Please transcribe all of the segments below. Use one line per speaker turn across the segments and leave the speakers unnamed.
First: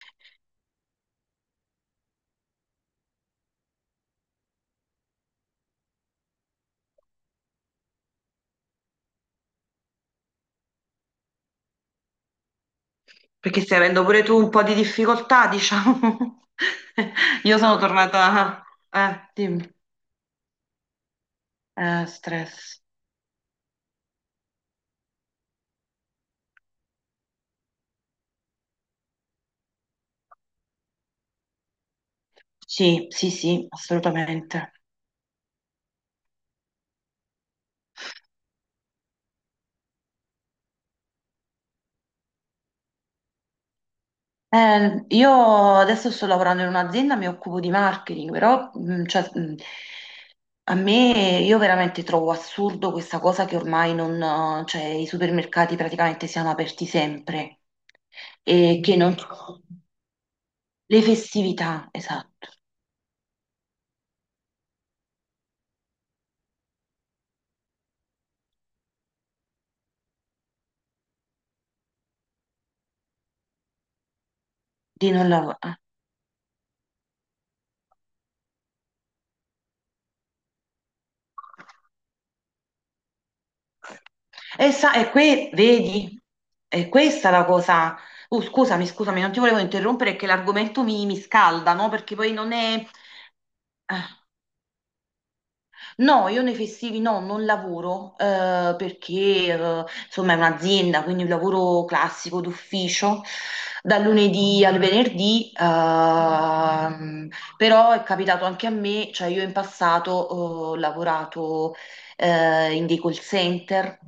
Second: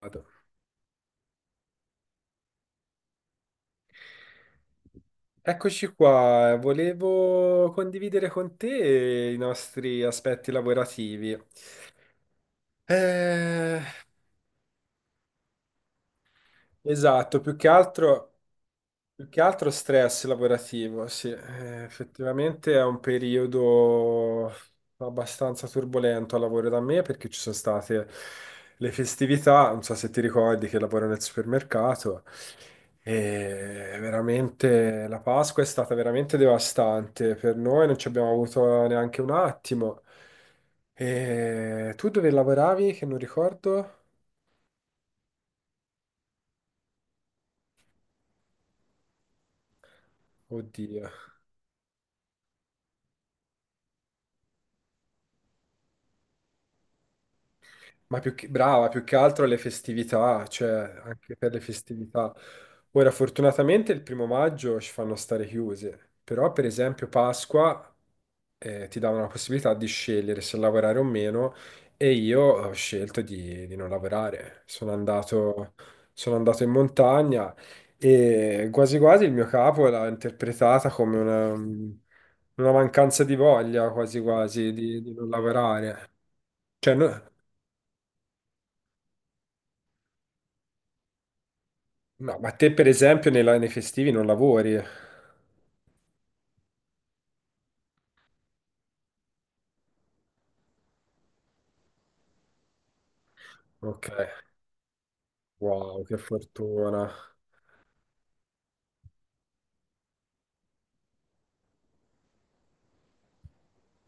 Vado. Eccoci qua, volevo condividere con te i nostri aspetti lavorativi.
Perché stai
Eh,
avendo pure tu un po' di difficoltà, diciamo.
esatto. più
Io
che
sono
altro
tornata...
Più che
Dimmi.
altro stress lavorativo, sì, effettivamente
Stress.
è un periodo abbastanza turbolento al lavoro da me perché ci sono state le festività, non so se ti ricordi che lavoro nel supermercato,
Sì, sì, sì,
e
assolutamente.
veramente la Pasqua è stata veramente devastante per noi, non ci abbiamo avuto neanche un attimo. E tu dove lavoravi che non ricordo?
Io adesso sto lavorando in un'azienda, mi occupo di marketing, però cioè, a
Oddio.
me io veramente trovo assurdo questa cosa che ormai non, cioè, i supermercati praticamente siano aperti sempre
Ma
e
brava,
che
più
non...
che altro le festività, cioè
Le
anche per le
festività,
festività.
esatto,
Ora, fortunatamente il primo maggio ci fanno stare chiuse, però per esempio Pasqua ti davano la possibilità di scegliere se lavorare o meno e io ho scelto di non lavorare. Sono
di non
andato,
lavorare.
sono andato in montagna e quasi quasi il mio capo l'ha interpretata come una mancanza di voglia, quasi
E,
quasi,
sa,
di, di non lavorare.
vedi, è
Cioè, no-
questa la cosa. Scusami, scusami, non ti volevo interrompere che l'argomento mi scalda, no? Perché poi
No, ma
non
te
è.
per esempio nei festivi
eh,
non lavori?
No, io nei festivi no, non lavoro, perché insomma è un'azienda, quindi un lavoro classico d'ufficio dal
Ok,
lunedì al venerdì.
wow, che fortuna.
Però è capitato anche a me, cioè io in passato ho lavorato in dei call center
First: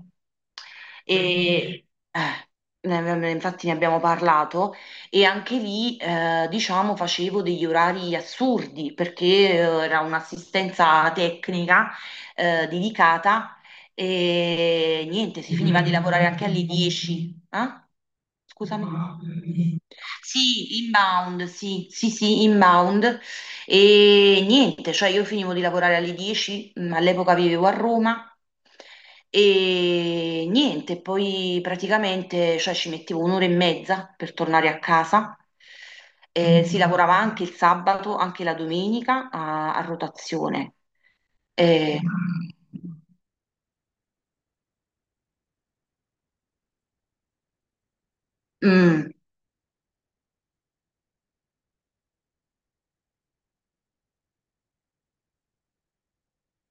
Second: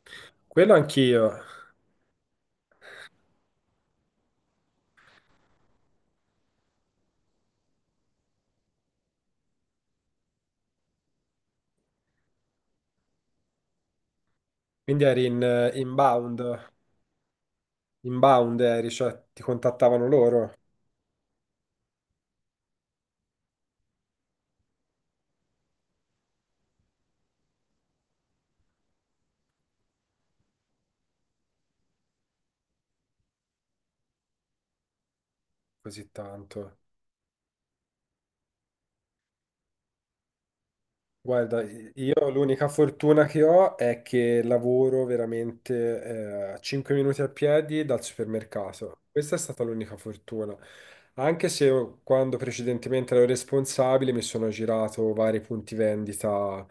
Quello anch'io.
e infatti ne abbiamo parlato, e anche lì, diciamo, facevo degli orari assurdi perché era un'assistenza tecnica dedicata.
Quindi
E
eri in
niente, si finiva di lavorare
inbound,
anche alle 10. Eh?
inbound eri, cioè ti
Scusami.
contattavano loro.
Sì, inbound, sì, sì, sì, inbound. E niente, cioè io finivo di lavorare alle 10, all'epoca vivevo a Roma e niente, poi praticamente cioè, ci mettevo un'ora e mezza per tornare a casa.
Così tanto.
Si lavorava anche il sabato, anche la domenica a rotazione.
Guarda,
Eh,
io l'unica fortuna che ho è che lavoro veramente a 5 minuti a piedi dal supermercato.
mm,
Questa è stata l'unica fortuna. Anche se io, quando precedentemente ero responsabile, mi sono girato vari punti vendita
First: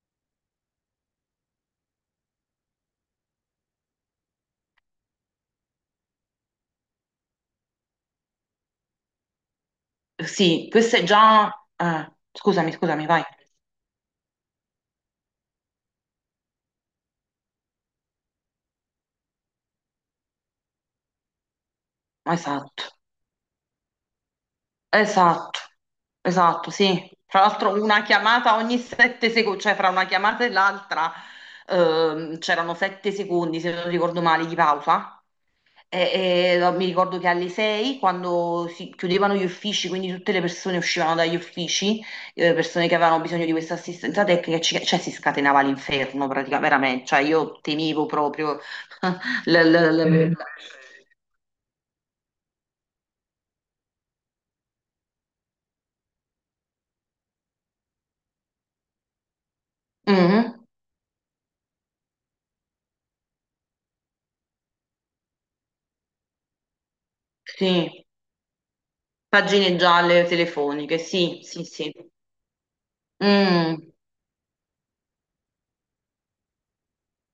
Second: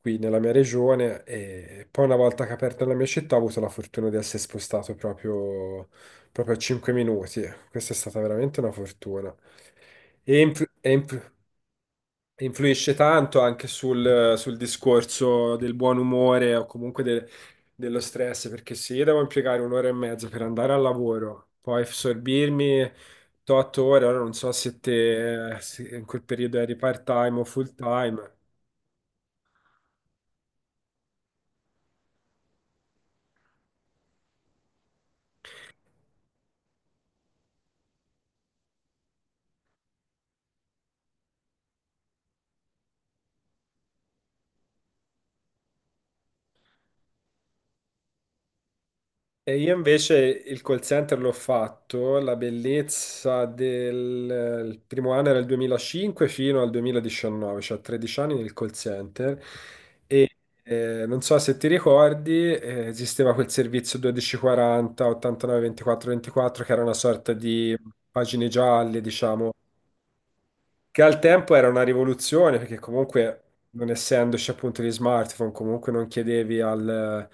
qui nella mia regione e poi una volta che ho aperto la mia città ho avuto la fortuna di essere spostato proprio, proprio a 5 minuti. Questa è stata veramente una fortuna. E in più-
sì,
e
questo
in
è
più-
già... scusami,
influisce
scusami, vai.
tanto anche sul discorso del buon umore o comunque dello stress, perché se io devo impiegare un'ora e mezza per andare al lavoro, poi sorbirmi
Esatto.
8 ore, ora non so se te
Esatto,
se in quel periodo
esatto,
eri
sì.
part-time
Tra
o
l'altro una
full-time.
chiamata ogni sette secondi, cioè fra una chiamata e l'altra c'erano sette secondi, se non ricordo male, di pausa. E no, mi ricordo che alle sei, quando si chiudevano gli uffici, quindi tutte le persone uscivano dagli uffici, persone che avevano bisogno di questa assistenza tecnica, cioè si scatenava l'inferno praticamente, veramente. Cioè io temevo proprio. l-
E io
l-
invece
l-
il call center l'ho fatto, la bellezza del il primo anno era il 2005 fino al 2019, cioè 13 anni nel call center. E
Mhm.
non so se ti ricordi, esisteva quel servizio 1240, 89, 24, 24, che era una sorta di
Sì,
pagine gialle, diciamo,
pagine gialle telefoniche,
che al
sì,
tempo
sì,
era una
sì.
rivoluzione, perché comunque non
Mm,
essendoci appunto gli smartphone, comunque non chiedevi al,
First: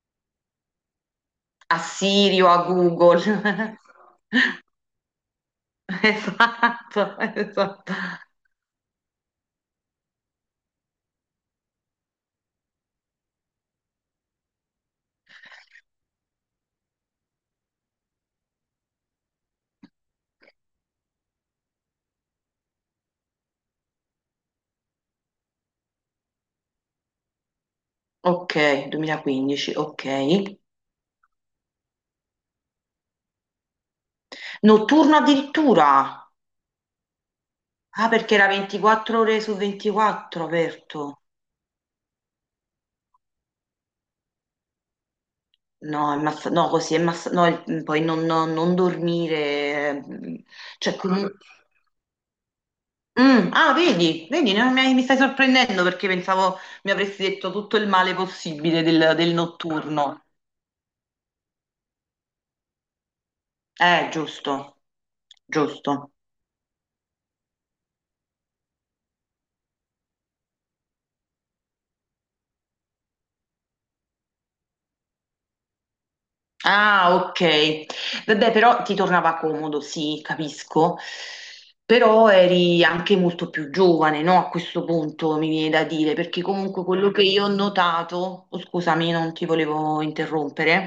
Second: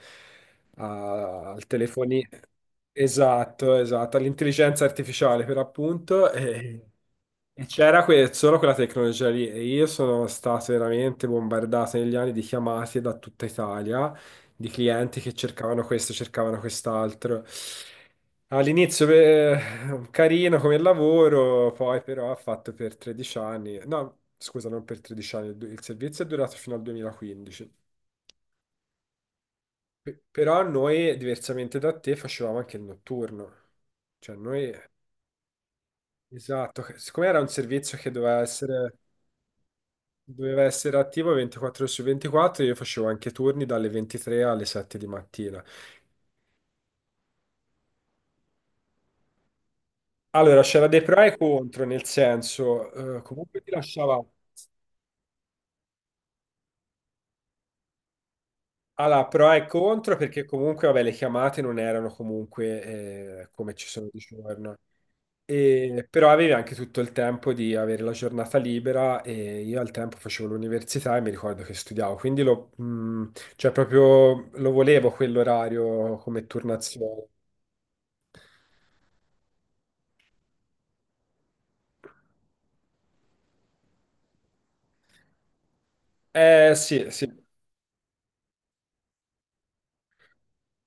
a- al
A
telefonino.
Siri o a Google.
Esatto, esatto, all'intelligenza artificiale per appunto. E,
Esatto,
e
esatto.
c'era solo quella tecnologia lì. E io sono stato veramente bombardato negli anni di chiamate da tutta Italia, di clienti che cercavano questo, cercavano quest'altro. All'inizio beh, carino come lavoro, poi però ha fatto per 13 anni, no, scusa, non per 13 anni, il servizio è durato fino al 2015.
Ok, 2015, ok.
Però noi, diversamente da te, facevamo anche il notturno. Cioè noi,
Notturno addirittura.
esatto, siccome era un servizio che
Ah, perché
doveva
era
essere,
24 ore su 24
doveva essere
aperto.
attivo 24 ore su 24, io facevo anche turni dalle 23 alle 7 di mattina.
No, no, così no, poi non dormire.
Allora, c'era
Cioè,
dei pro e contro, nel senso, comunque ti
Ah,
lasciava
vedi, vedi, no, mi stai sorprendendo perché pensavo mi avresti detto tutto il male possibile del,
alla
del
pro e contro,
notturno.
perché comunque, vabbè, le chiamate non erano comunque come ci sono di giorno.
Giusto,
E-
giusto.
però avevi anche tutto il tempo di avere la giornata libera e io al tempo facevo l'università e mi ricordo che studiavo, quindi cioè proprio lo volevo quell'orario come
Ah,
turnazione.
ok. Vabbè, però ti tornava comodo, sì, capisco. Però eri anche molto più giovane, no? A questo punto mi viene da dire, perché
Eh
comunque
sì,
quello che
sì,
io ho notato, oh, scusami, non ti volevo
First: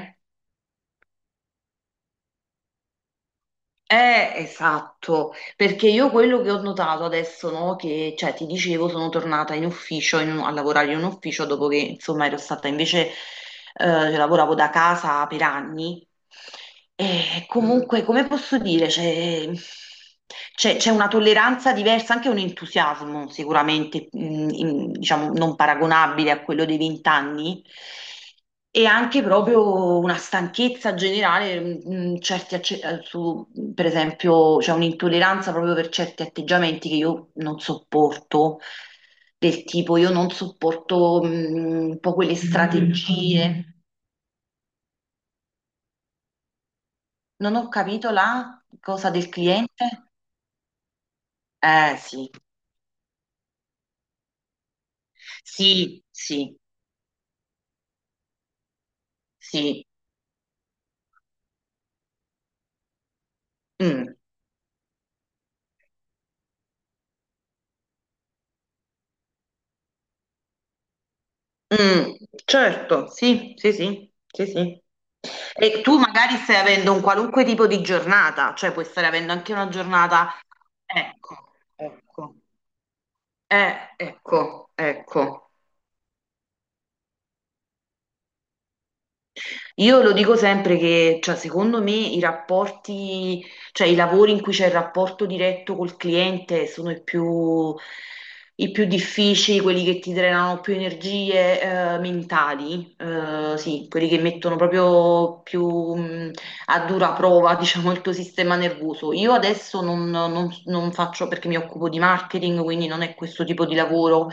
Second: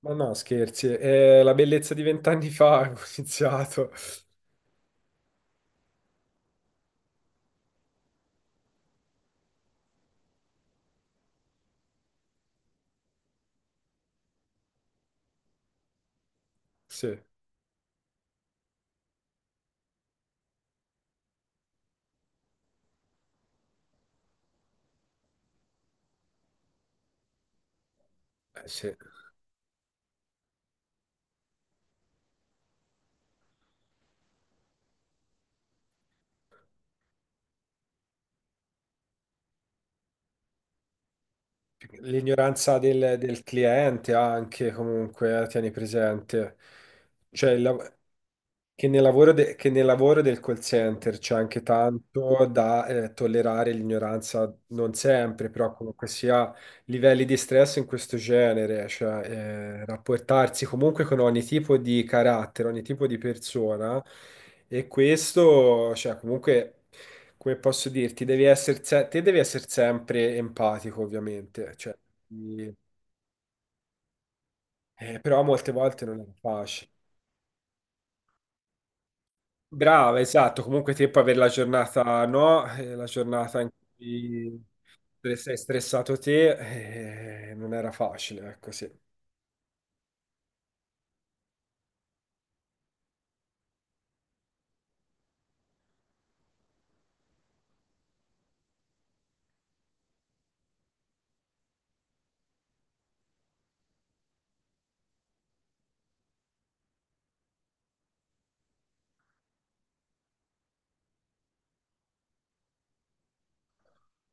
ma no, scherzi, la bellezza di 20 anni fa ho iniziato.
Esatto, perché io quello che ho notato adesso, no, che cioè, ti dicevo, sono tornata in ufficio, a lavorare in un ufficio dopo che insomma ero stata invece, lavoravo da casa per anni.
Sì,
E comunque, come posso dire, c'è una tolleranza diversa, anche un entusiasmo sicuramente, diciamo, non paragonabile a quello dei vent'anni. E
sì.
anche proprio una stanchezza generale, certi per esempio, c'è un'intolleranza proprio per certi atteggiamenti che io non sopporto, del tipo io non sopporto un po' quelle
L'ignoranza del
strategie.
cliente anche, comunque, tieni presente. Cioè,
Non ho capito la
che nel
cosa del
lavoro, che nel
cliente?
lavoro del call center c'è anche
Eh sì,
tanto da tollerare l'ignoranza, non sempre, però
sì,
comunque sia
sì,
livelli di stress in questo genere, cioè
sì.
rapportarsi comunque con ogni tipo di carattere, ogni tipo di persona,
Mm,
e questo, cioè comunque, come posso dirti, devi essere, se- te devi essere sempre empatico, ovviamente, cioè,
mm,
di-
certo, sì, sì, sì, sì, sì.
però molte
E tu
volte non è
magari stai
facile.
avendo un qualunque tipo di giornata, cioè puoi stare avendo anche una
Brava,
giornata.
esatto. Comunque te puoi avere la
Ecco,
giornata,
ecco,
no? La giornata in cui
ecco, ecco.
sei stressato te, non era facile, ecco sì.
Io lo dico sempre che, cioè, secondo me i rapporti, cioè i lavori in cui c'è il rapporto diretto col cliente sono i più difficili, quelli che ti drenano più energie, mentali, sì, quelli che mettono proprio più, a dura prova, diciamo, il tuo sistema nervoso. Io adesso non, non faccio perché mi occupo di marketing, quindi non è questo tipo di lavoro,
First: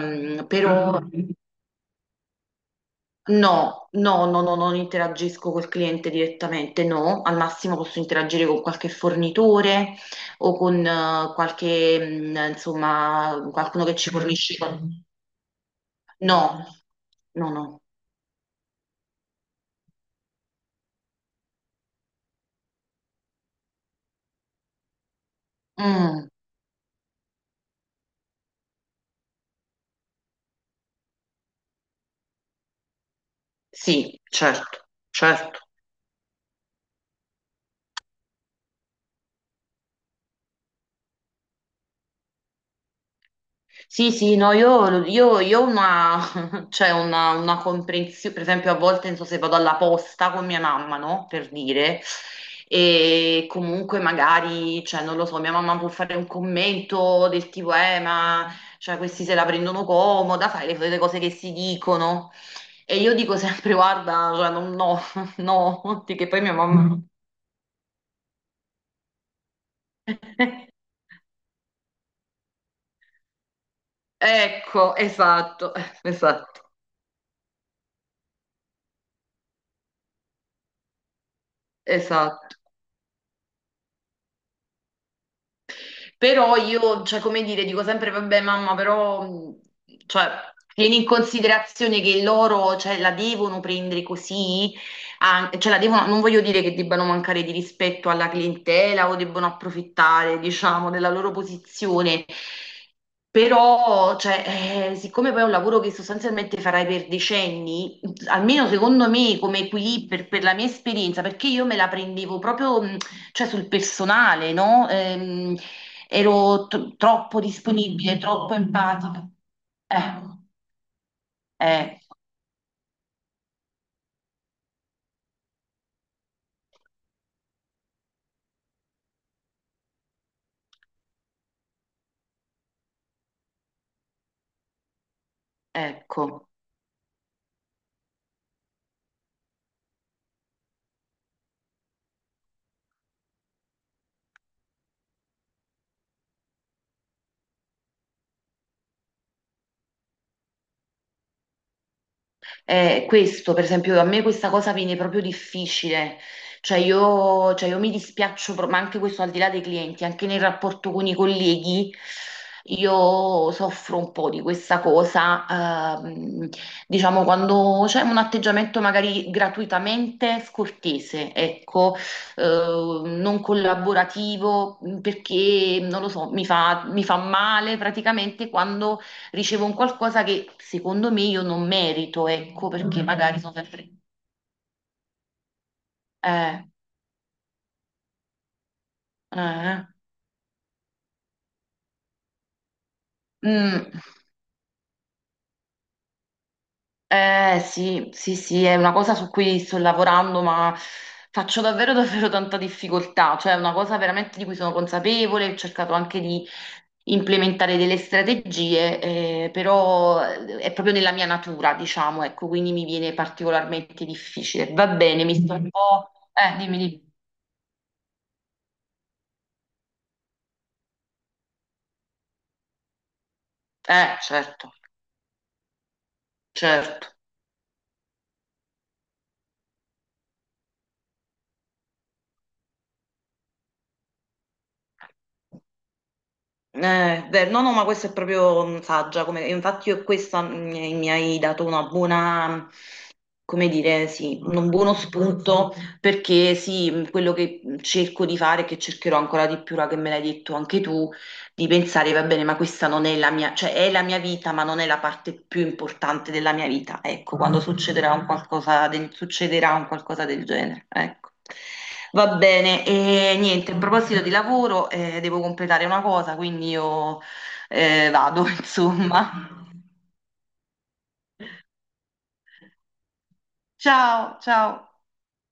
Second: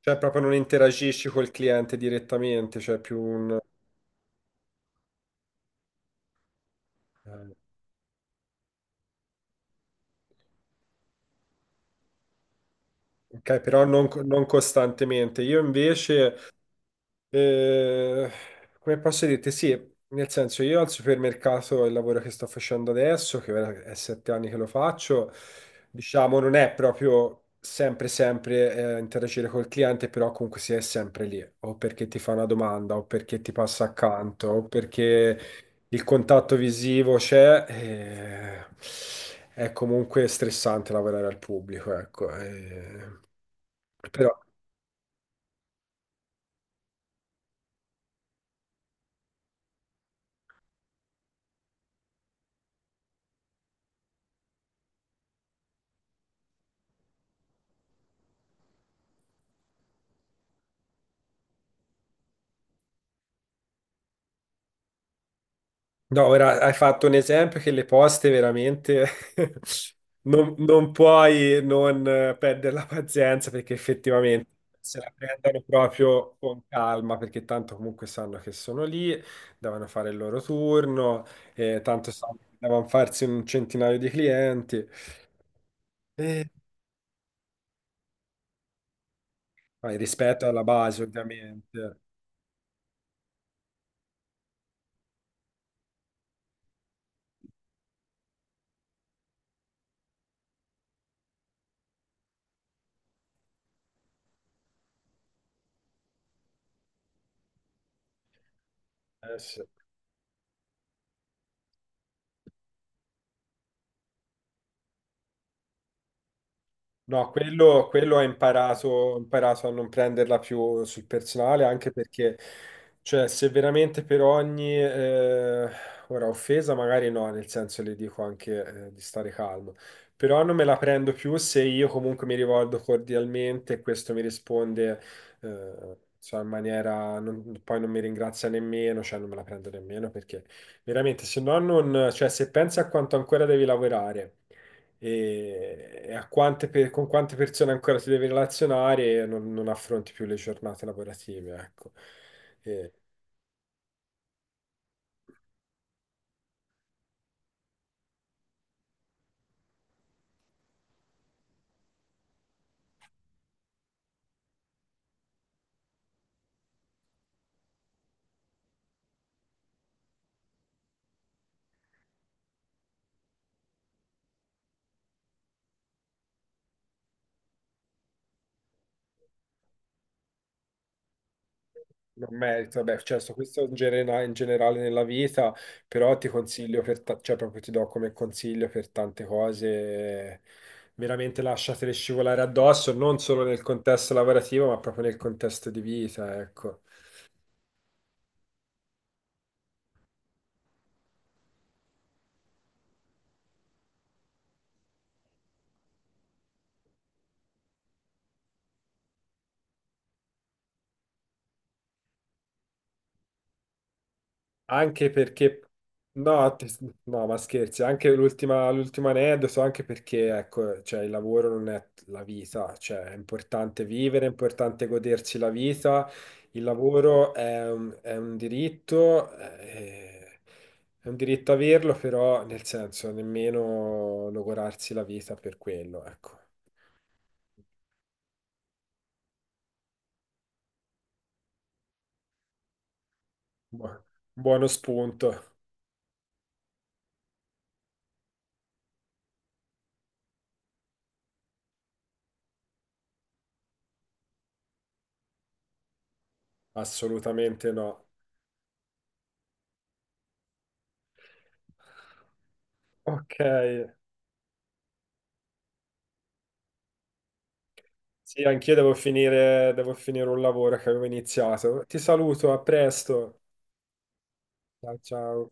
Cioè proprio non
però...
interagisci col cliente direttamente,
No, no, no, no, non interagisco col cliente direttamente, no, al
eh,
massimo posso interagire con qualche fornitore o con qualche, insomma,
Ok, però
qualcuno che
non,
ci
non
fornisce. Commerciale.
costantemente. Io invece.
No, no, no.
Eh, Come posso dirti? Sì, nel senso io al supermercato, il lavoro che sto facendo adesso, che ora è 7 anni che lo faccio,
Mm,
diciamo, non è proprio sempre sempre interagire col cliente, però comunque si è sempre lì, o perché ti fa una domanda, o perché ti passa
sì,
accanto, o
certo,
perché
certo.
il contatto visivo c'è. È comunque stressante lavorare al pubblico, ecco.
Sì,
Però
sì, no, io, io ho una, cioè una comprensione, per esempio a volte non so se vado alla posta con mia mamma, no? Per dire, e comunque magari, cioè non lo so, mia mamma può fare un commento del tipo, ma cioè, questi se la prendono comoda, fai le cose che si dicono. E io dico sempre, guarda, cioè, no, no,
No,
che poi mia
ora hai
mamma...
fatto un esempio che le poste veramente non,
Mm.
non puoi non perdere la pazienza, perché effettivamente
Ecco,
se la prendono
esatto,
proprio con
esatto,
calma, perché tanto comunque sanno che sono lì, devono fare il loro turno, tanto sanno che
esatto.
devono farsi un centinaio di clienti. E,
Però io, cioè, come dire, dico sempre, vabbè, mamma, però,
poi
cioè,
rispetto alla
tieni
base
in
ovviamente.
considerazione che loro, cioè, la devono prendere così, cioè, la devono, non voglio dire che debbano mancare di rispetto alla clientela o debbano approfittare, diciamo, della loro posizione. Però, cioè, siccome poi è un lavoro che sostanzialmente farai per decenni, almeno secondo me come
Sì.
equilibrio, per la mia esperienza, perché io me la prendevo proprio, cioè, sul personale, no? Ero
No,
troppo
quello
disponibile,
ha
troppo
imparato, ho
empatica.
imparato a non
Eh,
prenderla più sul personale, anche
eh,
perché, cioè, se veramente per ogni, ora, offesa magari no, nel senso le dico anche, di stare calmo, però non me la prendo più se io comunque mi rivolgo cordialmente e questo mi risponde, insomma, in
ecco.
maniera, poi non mi ringrazia nemmeno, cioè non me la prendo nemmeno, perché veramente, se no non, cioè, se pensi a quanto ancora devi lavorare e con quante persone ancora ti devi relazionare, e non affronti più le giornate lavorative, ecco. E
Questo, per esempio, a me questa cosa viene proprio difficile, cioè io mi dispiaccio, ma anche questo al di là dei clienti, anche nel rapporto con i colleghi, io soffro un po' di questa cosa, ehm, diciamo quando c'è un atteggiamento magari gratuitamente scortese, ecco, eh, non collaborativo, perché non lo so, mi fa male praticamente quando ricevo un qualcosa che secondo me io non merito,
non
ecco,
merito, beh,
perché
cioè, so
magari sono
questo in,
sempre...
genera- in generale nella vita, però ti
Eh,
consiglio, cioè proprio ti do come consiglio per tante
eh,
cose, veramente lasciatele scivolare addosso, non solo nel
mm,
contesto lavorativo, ma proprio nel contesto di vita, ecco.
sì, sì, sì, è una cosa su cui sto lavorando, ma faccio davvero, davvero tanta difficoltà, cioè è una cosa veramente di cui sono consapevole, ho cercato anche di implementare delle strategie, però è proprio nella mia natura, diciamo, ecco, quindi mi viene particolarmente difficile. Va
Anche
bene, mi sto
perché,
un po'...
no,
Dimmi, dimmi.
no, ma scherzi, anche l'ultima, l'ultimo aneddoto, so anche perché, ecco, cioè, il lavoro non è la vita, cioè, è importante vivere, è
Certo,
importante godersi la vita, il
certo.
lavoro è un diritto averlo, però, nel senso, nemmeno logorarsi la vita per quello, ecco.
Beh, no, no, ma questa è proprio saggia, come, e infatti io questa mi hai dato una buona, come
Bu-
dire, sì,
Buono
un buono
spunto,
spunto perché sì, quello che cerco di fare, che cercherò ancora di più, ora che me l'hai detto anche tu, di pensare, va bene, ma questa non è la mia, cioè è la mia vita, ma non è la parte più importante della mia vita. Ecco, quando
assolutamente no.
succederà un qualcosa del, succederà un qualcosa del genere, ecco. Va bene, e
Ok.
niente, a proposito di lavoro, devo completare una cosa, quindi io
Sì,
vado,
anch'io
insomma.
devo finire un lavoro che avevo iniziato. Ti saluto, a presto.
Ciao, ciao.
Ciao, ciao.